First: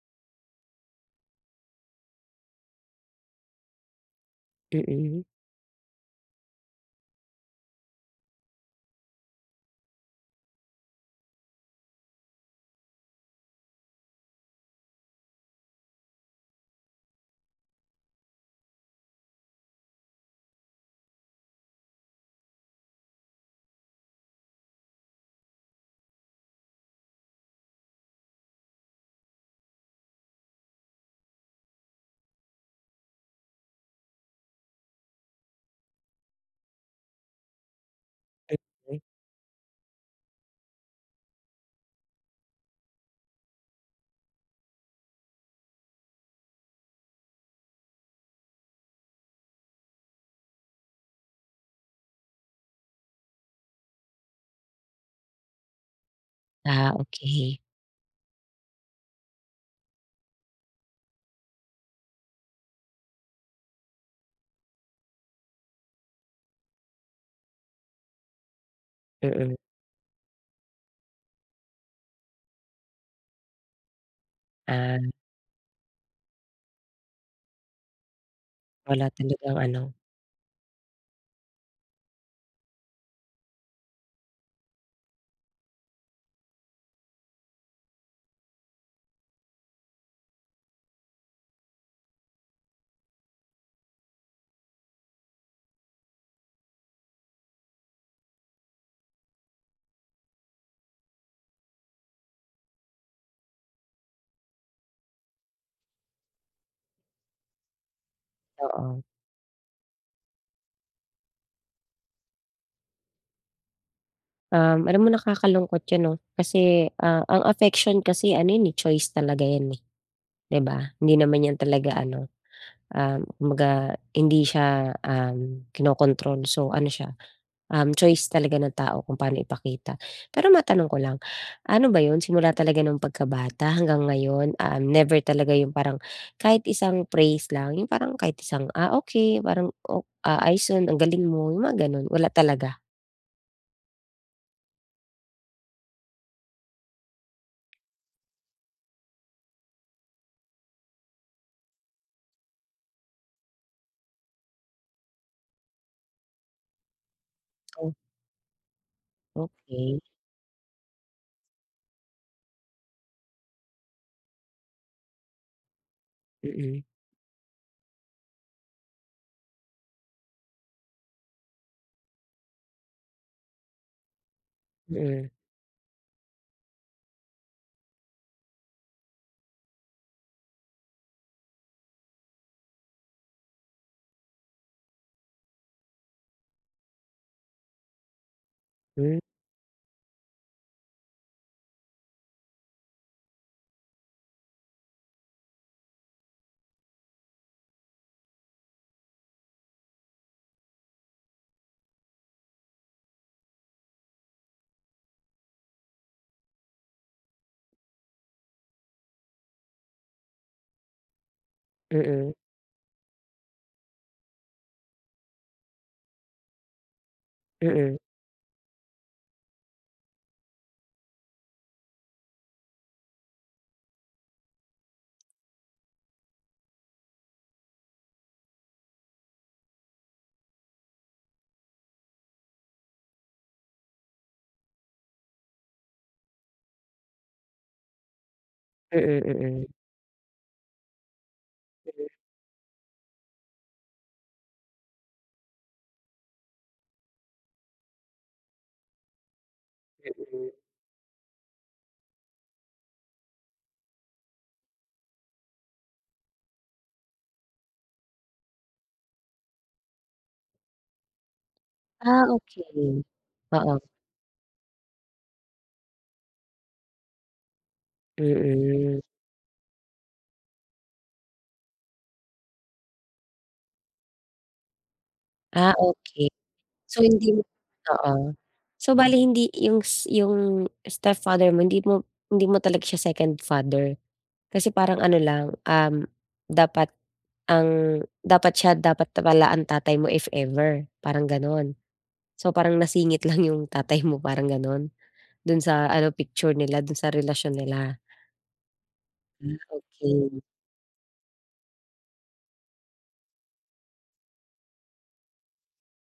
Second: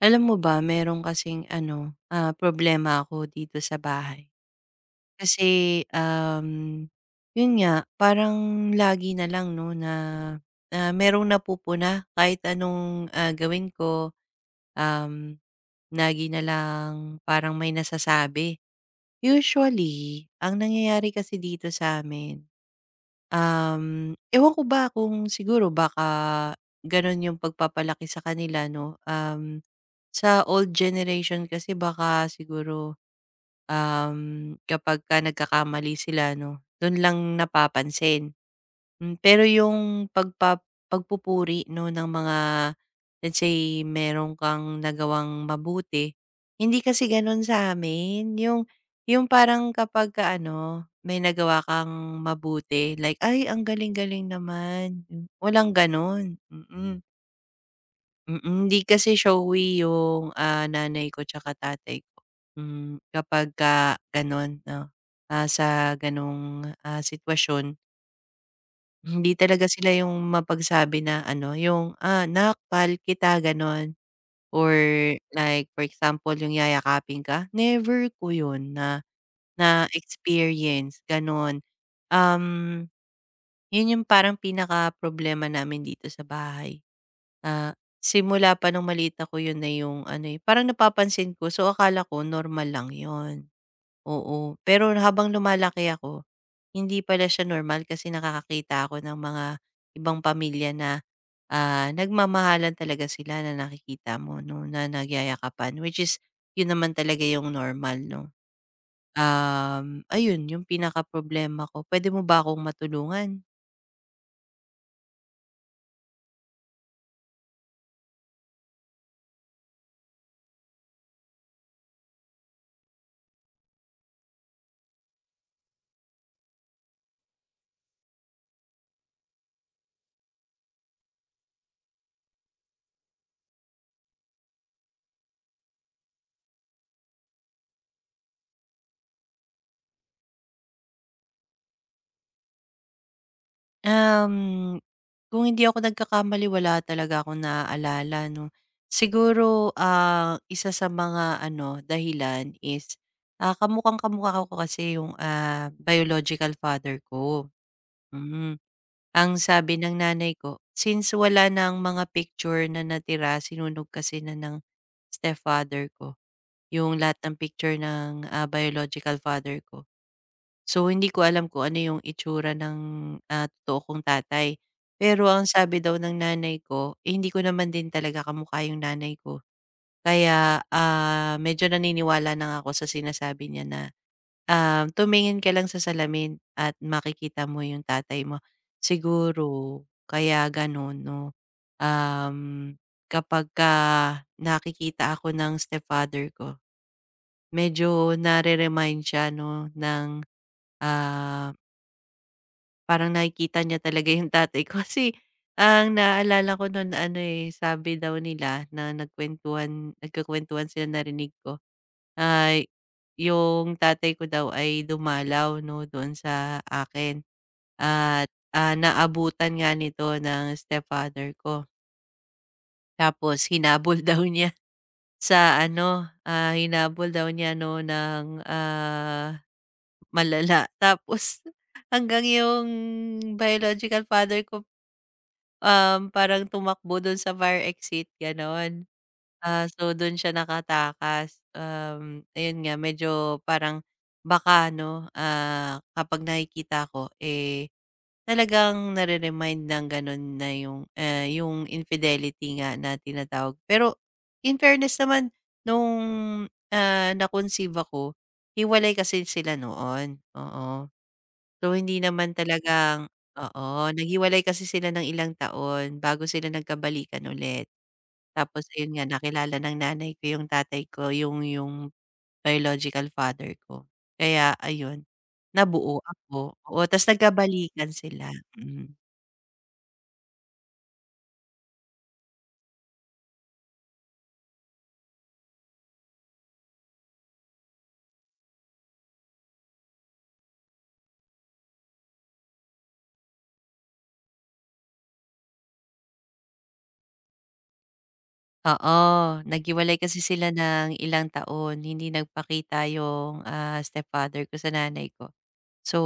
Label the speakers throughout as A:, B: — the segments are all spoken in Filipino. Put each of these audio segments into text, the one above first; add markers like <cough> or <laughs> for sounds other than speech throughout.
A: Alam mo ba meron kasing ano, problema ako dito sa bahay.
B: Mm, mm.
A: Kasi, yun nga parang lagi na lang 'no na, merong napupuna kahit anong, gawin ko, um, lagi na lang parang may nasasabi. Usually, ang nangyayari kasi dito sa amin, ewan ko ba kung siguro baka ganon yung pagpapalaki sa kanila 'no. Sa old generation kasi baka siguro, kapagka nagkakamali sila 'no, dun lang napapansin. Pero yung pagpupuri 'no ng mga, let's say, meron kang nagawang mabuti. Hindi kasi ganun sa amin. Yung parang kapagka ano, may nagawa kang mabuti, like, "Ay ang galing-galing naman." Walang ganun, mm.
B: Ah,
A: Mm.
B: okey.
A: Mm, Hindi kasi showy yung, nanay ko tsaka tatay ko. Hmm, ka Gano'n 'no, sa gano'ng, sitwasyon, hindi
B: Mm.
A: talaga sila yung mapagsabi na ano, yung, nakpal kita," gano'n, or
B: Ah.
A: like for example, yung yayakapin ka, never ko yun na
B: Wala talagang ano.
A: na-experience, gano'n. Um, Yun yung parang pinaka problema namin dito sa bahay. Ah, Simula pa nung maliit ako yun na yung ano, eh, parang napapansin ko. So, akala ko normal lang yun, oo. Pero habang lumalaki ako, hindi pala siya normal kasi nakakakita ako ng mga ibang pamilya na, nagmamahalan talaga sila na nakikita mo 'no, na nagyayakapan, which is yun naman talaga yung normal 'no.
B: Oo.
A: Ayun yung pinaka problema ko. Puwede mo ba akong matulungan?
B: Alam mo, nakakalungkot 'yun, 'no, kasi, ang affection kasi ano 'yun, eh, choice talaga 'yan, eh, 'di ba? Hindi naman 'yan talaga ano, kumbaga hindi siya, kinokontrol. So ano siya, choice talaga ng tao kung paano ipakita. Pero matanong ko lang, ano ba 'yun simula talaga nung pagkabata hanggang ngayon? Never talaga yung parang kahit isang praise lang, yung parang kahit isang, "Ah, okay," parang, o ah, "Ayos ang galing mo," yung mga gano'n, wala talaga?
A: Um, kung hindi ako nagkakamali, wala talaga akong naaalala 'no. Siguro, isa sa mga ano, dahilan is, kamukhang-kamukha ko kasi yung, biological father ko.
B: Oh,
A: Mm. Ang sabi ng
B: okey.
A: nanay ko, since wala ng mga picture na natira, sinunog kasi na ng stepfather ko
B: Mm,
A: yung lahat ng picture ng, biological father ko. So, hindi ko alam kung ano yung itsura ng, totoo kong tatay. Pero
B: mm,
A: ang sabi daw ng nanay ko, eh, hindi ko naman din talaga kamukha yung nanay ko. Kaya, medyo naniniwala na ako sa sinasabi niya na, "Tumingin ka lang sa salamin at makikita mo yung tatay mo."
B: hmm,
A: Siguro kaya gano'n 'no. um, Kapagka nakikita ako ng stepfather ko, medyo nare-remind siya 'no ng, ah parang nakikita niya talaga yung tatay ko <laughs> kasi ang naalala ko nun ano, eh, sabi daw nila na nagkakuwentuhan sila, narinig ko,
B: mm,
A: ay, yung tatay ko daw ay dumalaw 'no, doon sa akin,
B: mm,
A: at, naabutan nga nito ng stepfather ko. Tapos hinabol daw niya <laughs> sa ano, hinabol daw niya 'no ng, malala. Tapos, hanggang yung biological father ko, parang tumakbo dun sa fire exit, gano'n.
B: mm, mm,
A: So dun siya nakatakas. Ayun nga medyo parang baka 'no, kapag nakikita ko, eh, talagang nare-remind ng gano'n na
B: mm.
A: yung, yung infidelity nga na tinatawag. Pero in fairness naman nung, na-conceive ako, hiwalay kasi sila noon, oo. So, hindi
B: Ah,
A: naman
B: okey.
A: talagang, oo,
B: Oo,
A: naghiwalay kasi sila ng ilang taon bago sila nagkabalikan ulit. Tapos ayun
B: mm.
A: nga, nakilala ng nanay ko yung tatay ko, yung biological father ko. Kaya ayun,
B: Ah,
A: nabuo
B: okay.
A: ako, oo,
B: So
A: tas
B: hindi mo,
A: nagkabalikan sila.
B: oo.
A: Mm.
B: So bale, hindi yung yung stepfather mo, hindi mo talaga siya second father. Kasi parang ano lang, dapat, ang dapat siya, dapat pala ang tatay mo if ever, parang gano'n. So parang nasingit <laughs> lang yung tatay mo, parang gano'n, dun sa ano picture nila, dun sa relasyon nila.
A: Oo,
B: Hmm.
A: naghiwalay kasi
B: Okey,
A: sila ng ilang taon, hindi nagpakita yung, stepfather ko sa nanay ko. So,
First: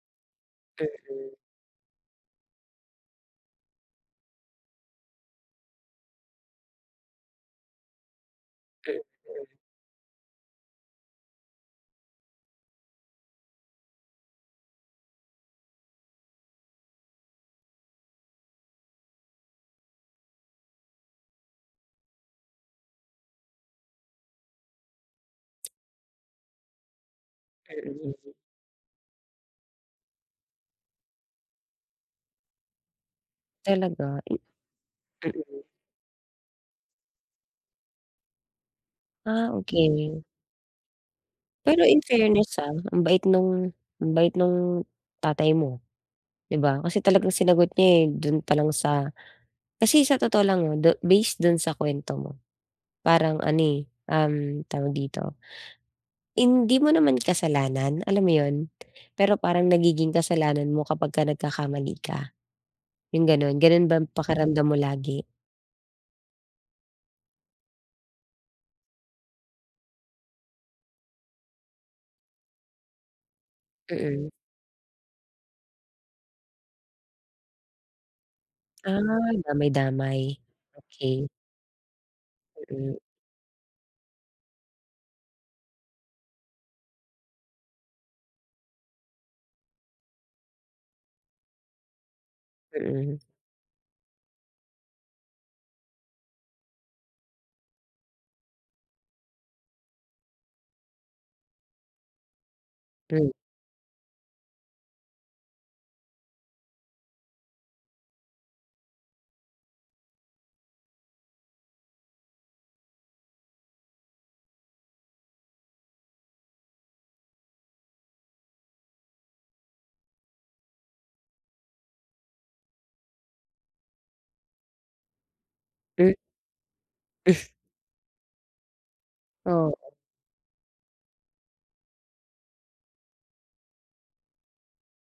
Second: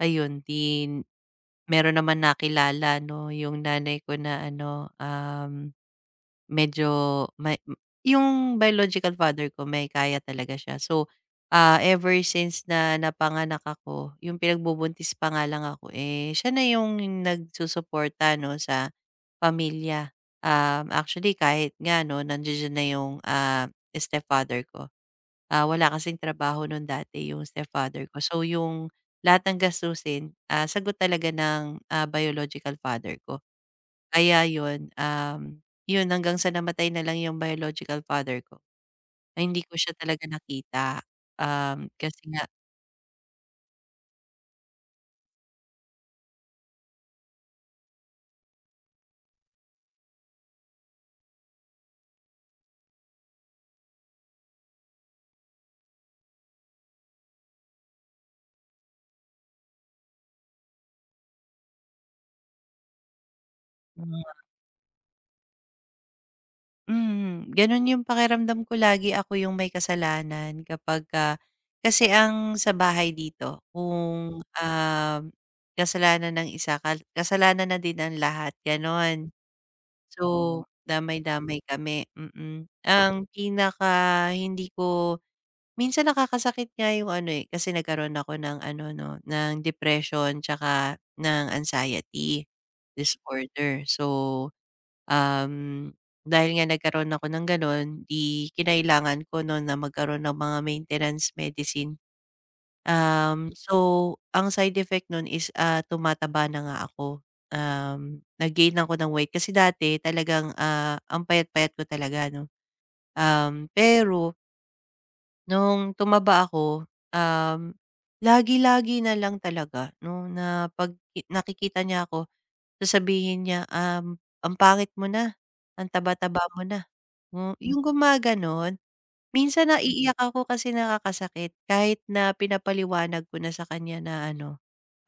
A: ayun, meron naman nakilala 'no, yung nanay ko na ano. Medyo may m- yung biological father ko may kaya talaga siya. So, ever since na napanganak ako, yung pinagbubuntis pa nga lang ako, eh, siya na yung nagsusuporta 'no, sa pamilya. Actually, kahit nga 'no, nandiya na yung, stepfather ko. Wala kasing trabaho nun dati yung stepfather ko.
B: mm.
A: So, yung lahat ng gastusin, sagot talaga ng, biological father ko.
B: Talaga, mm.
A: Kaya yun. 'Yun hanggang sa namatay na lang 'yung biological father ko. Ay,
B: Ah,
A: hindi ko
B: okey.
A: siya talaga nakita,
B: Pero, in
A: kasi nga,
B: fairness, ang bait nung tatay mo. 'Di ba? Kasi talagang sinagot niya, eh, dun pa lang sa... Kasi sa totoo lang 'no, based dun sa kuwento mo, parang ano, eh, tawag dito, hindi mo naman kasalanan, alam mo yun? Pero parang nagiging kasalanan mo kapagka nagkakamali ka, yung gano'n. Gano'n ba ang pakiramdam mo lagi?
A: gano'n 'yung pakiramdam ko, lagi ako 'yung may kasalanan kapagka, kasi ang sa bahay dito
B: Mm.
A: kung, kasalanan ng isa, kasalanan na din ng lahat,
B: Ah,
A: gano'n.
B: damay-damay.
A: So,
B: Okey.
A: damay-damay kami. Mm.
B: Mm,
A: Ang pinaka hindi ko. Minsan nakakasakit nga yung ano, eh, kasi nagkaroon ako ng ano 'no, ng depression tsaka ng anxiety
B: mm,
A: disorder. So, um, dahil nga nagkaroon ako ng gano'n, 'di kinailangan ko 'no na magkaroon ng mga maintenance medicine.
B: hmm,
A: So ang side effect nun is, tumataba na nga ako. Nag-gain ako ng weight kasi dati talagang, ang payat-payat ko talaga 'no. Pero nung tumaba ako, lagi-lagi na lang talaga 'no, na 'pag nakikita niya ako, sasabihin niya, "Ang pangit mo na, ang
B: hmm,
A: taba-taba mo na." Yung gumaganon. Minsan
B: oo,
A: naiiyak ako kasi nakakasakit, kahit na pinapaliwanag ko na sa kanya na ano,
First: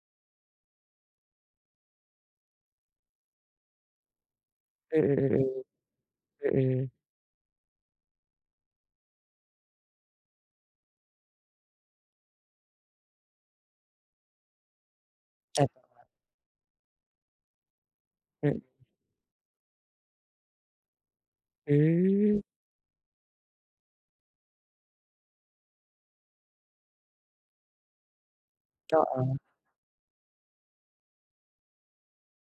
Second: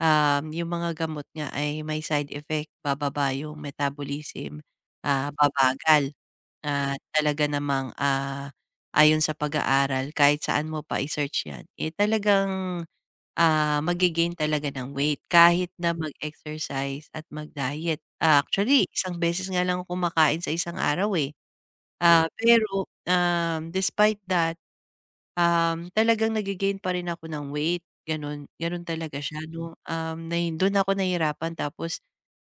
A: yung mga gamot nga ay may side effect, bababa yung metabolism,
B: mm,
A: babagal.
B: mm, mm.
A: Na talaga namang, ayon sa pag-aaral kahit saan mo pa i-search 'yan, eh, talagang, ah, magge talaga ng weight kahit
B: Tama,
A: na mag-exercise at mag-diet.
B: mm.
A: Actually, isang beses nga lang ako kumakain sa isang araw, eh.
B: Hmm, <laughs>
A: Pero, despite that, talagang nagigain gain pa rin ako ng weight, gano'n. Gano'n talaga
B: oo,
A: siya 'no. Do'n ako nahirapan. Tapos,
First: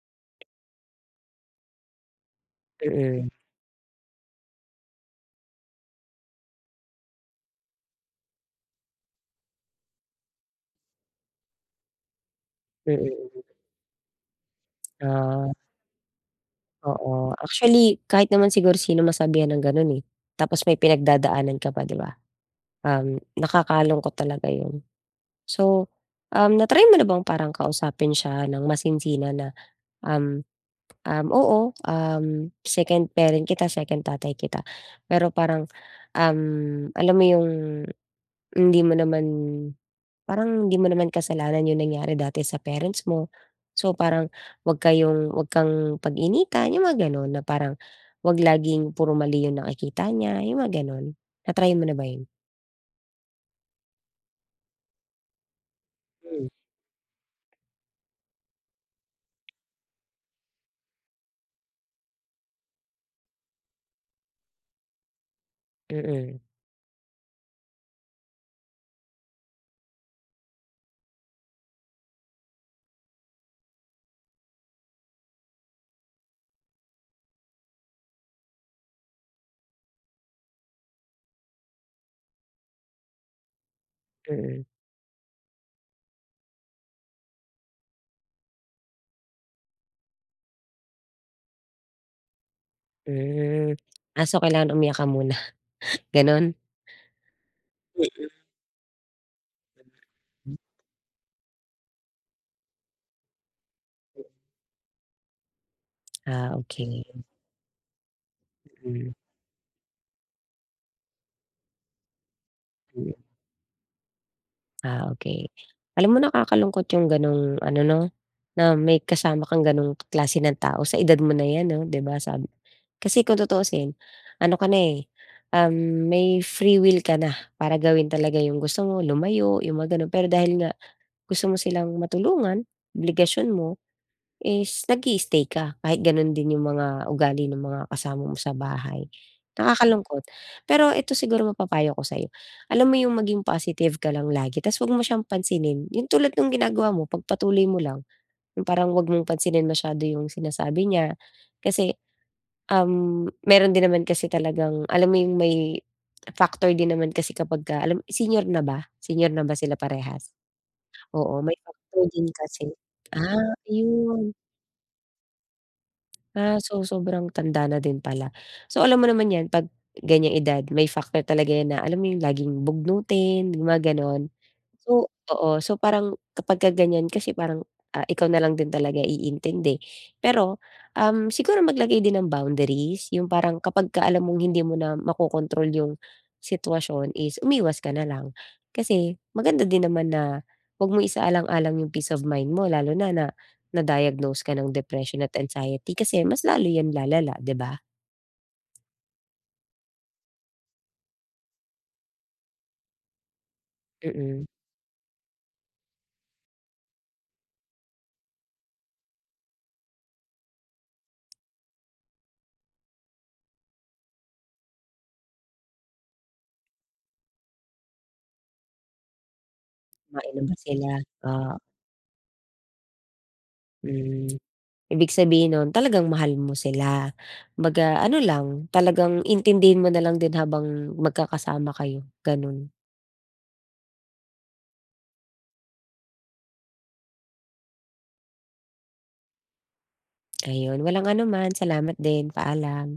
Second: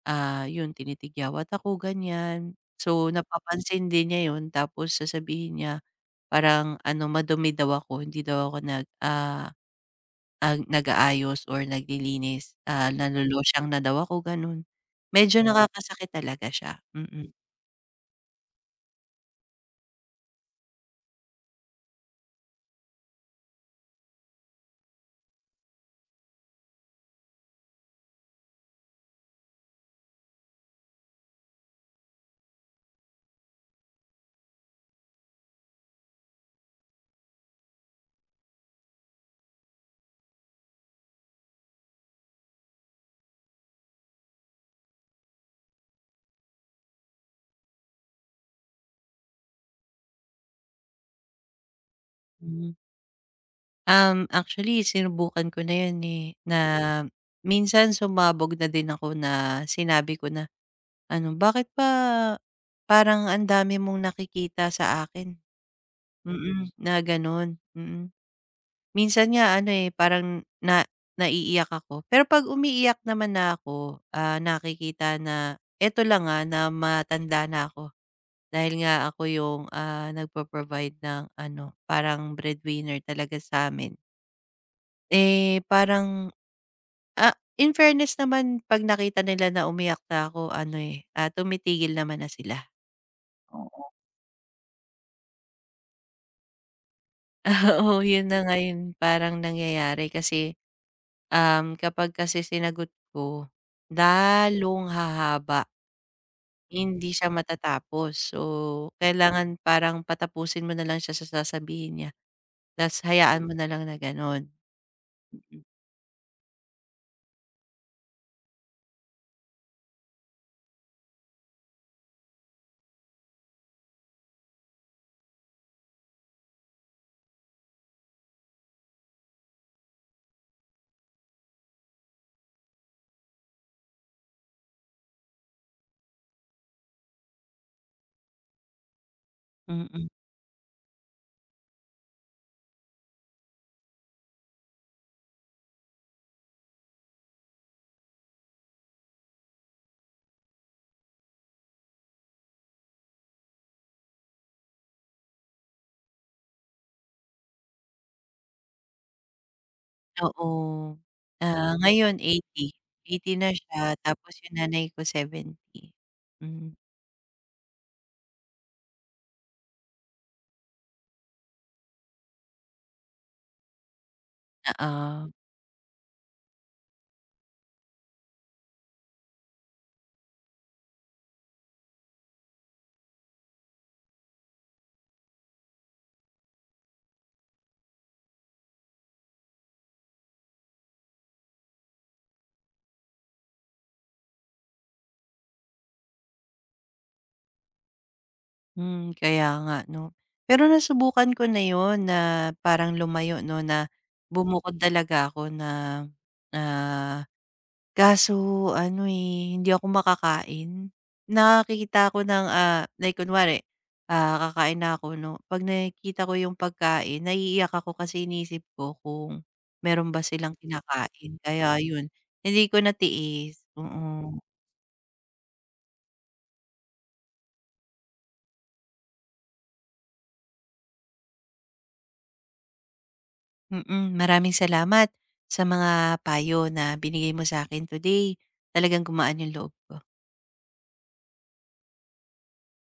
A: 'yun tinitigyawat ako ganyan. So,
B: mm,
A: napapansin din niya 'yun, tapos sasabihin niya parang ano, madumi daw ako, hindi daw ako nag-aayos or naglilinis,
B: mm.
A: nalolosyang na daw ako, gano'n. Medyo
B: Ah.
A: nakakasakit talaga siya.
B: Oo, actually kahit naman siguro sino masabihan ng gano'n, eh, tapos may pinagdadaanan ka pa, 'di ba? Nakakalungkot talaga 'yun. So, na-try mo na bang parang kausapin siya ng masinsinan na, um, um, "Oo, second parent kita, second tatay kita, pero parang, um, alam mo 'yung... hindi mo naman Parang hindi mo naman kasalanan yung nangyari dati sa parents mo. So, parang wag kang pag-initan, yung mga gano'n, na parang wag laging puro mali yung nakikita niya, yung mga gano'n." Na-try mo na ba yun?
A: Mm. Actually, sinubukan ko na yun, eh,
B: Hmm.
A: na. Mm. Minsan sumabog na din ako na sinabi ko na ano, "Bakit ba parang ang dami mong nakikita sa akin?"
B: Mm,
A: Mm. Na gano'n, mm. Minsan nga ano, eh, parang naiiyak ako. Pero 'pag umiiyak naman na ako, nakikita na eto lang, nga na matanda na ako dahil nga ako yung, nagpo-provide ng ano, parang breadwinner talaga sa sa'min.
B: mm,
A: Eh, parang, ah, in fairness naman 'pag nakita nila na umiyak na ako ano, eh, tumitigil naman na sila.
B: hmm.
A: Oo.
B: Ah, so kailangan umiyak ka muna, <laughs> gano'n?
A: <laughs> Oo, yun na nga yung parang nangyayari kasi,
B: Mm.
A: kapag kasi sinagot ko, lalong hahaba,
B: Ah, okey.
A: hindi siya matatapos. So,
B: Mm,
A: kailangan parang patapusin mo na lang siya sa sasabihin niya, ta's
B: mm.
A: hayaan mo na lang na gano'n.
B: Ah, okey. Alam mo, nakakalungkot yung gano'ng ano 'no, na may kasama kang gano'ng klase ng tao sa edad mo na 'yan, 'no, 'di ba, Kasi kung tutuusin, ano ka na, eh, may free will ka na para gawin talaga yung gusto mo, lumayo, yung mga gano'n. Pero dahil nga gusto mo silang matulungan, obligasyon mo, is nag stay ka kahit gano'n din yung mga ugali ng mga kasama mo sa bahay.
A: Mm.
B: Nakakalungkot. Pero ito siguro mapapayo ko sa'yo, alam mo yung maging positive ka lang lagi, tapos 'wag mo siyang pansinin. Yung tulad ng ginagawa mo, pagpatuloy mo lang. Yung parang 'wag mong pansinin masyado yung sinasabi niya, kasi meron din naman kasi, talagang alam mo yung may factor din naman kasi, kapagka alam, senior na ba? Senior na ba sila parehas?
A: Oo.
B: Oo, may factor
A: Ngayon,
B: din kasi.
A: eighty,
B: Ah,
A: eighty na siya,
B: ayun.
A: tapos yung nanay ko, 70.
B: Ah,
A: Hmm,
B: so sobrang tanda na din pala. So alam mo naman 'yan, 'pag ganyang edad may factor talaga 'yan, na alam mo yung laging bugnutin, yung mga gano'n. So
A: oo.
B: oo, so parang kapagka ganyan kasi parang, ikaw na lang din talaga iintindi. Pero, siguro maglagay din ng boundaries, yung parang kapagka alam mong hindi mo na makokontrol yung sitwasyon, is umiwas ka na lang. Kasi maganda din naman na 'wag mong isaalang-alang yung peace of mind mo, lalo na na na-diagnose ka ng depression at anxiety, kasi mas lalo 'yan lalala, 'di ba?
A: Kaya nga 'no. Pero nasubukan ko na yun na parang lumayo 'no, na
B: Mm,
A: bumukod talaga ako na. ah Kaso ano, eh, hindi ako makakain. Nakakita ko ng, like kunwari, kakain na ako 'no. 'Pag nakikita ko yung pagkain, naiiyak ako kasi iniisip ko kung meron ba
B: kumain na
A: silang
B: ba sila?
A: kinakain,
B: Ah,
A: kaya yun, hindi ko natiis,
B: hmm.
A: oo.
B: Ibig sabihin nun talagang mahal mo sila. Kumbaga ano lang, talagang intindihin mo na lang din habang magkakasama kayo, ganun.
A: Maraming salamat sa mga payo na binigay mo sa akin today. Talagang gumaan yung loob ko.
B: Ayun, walang anuman. Salamat din. Paalam.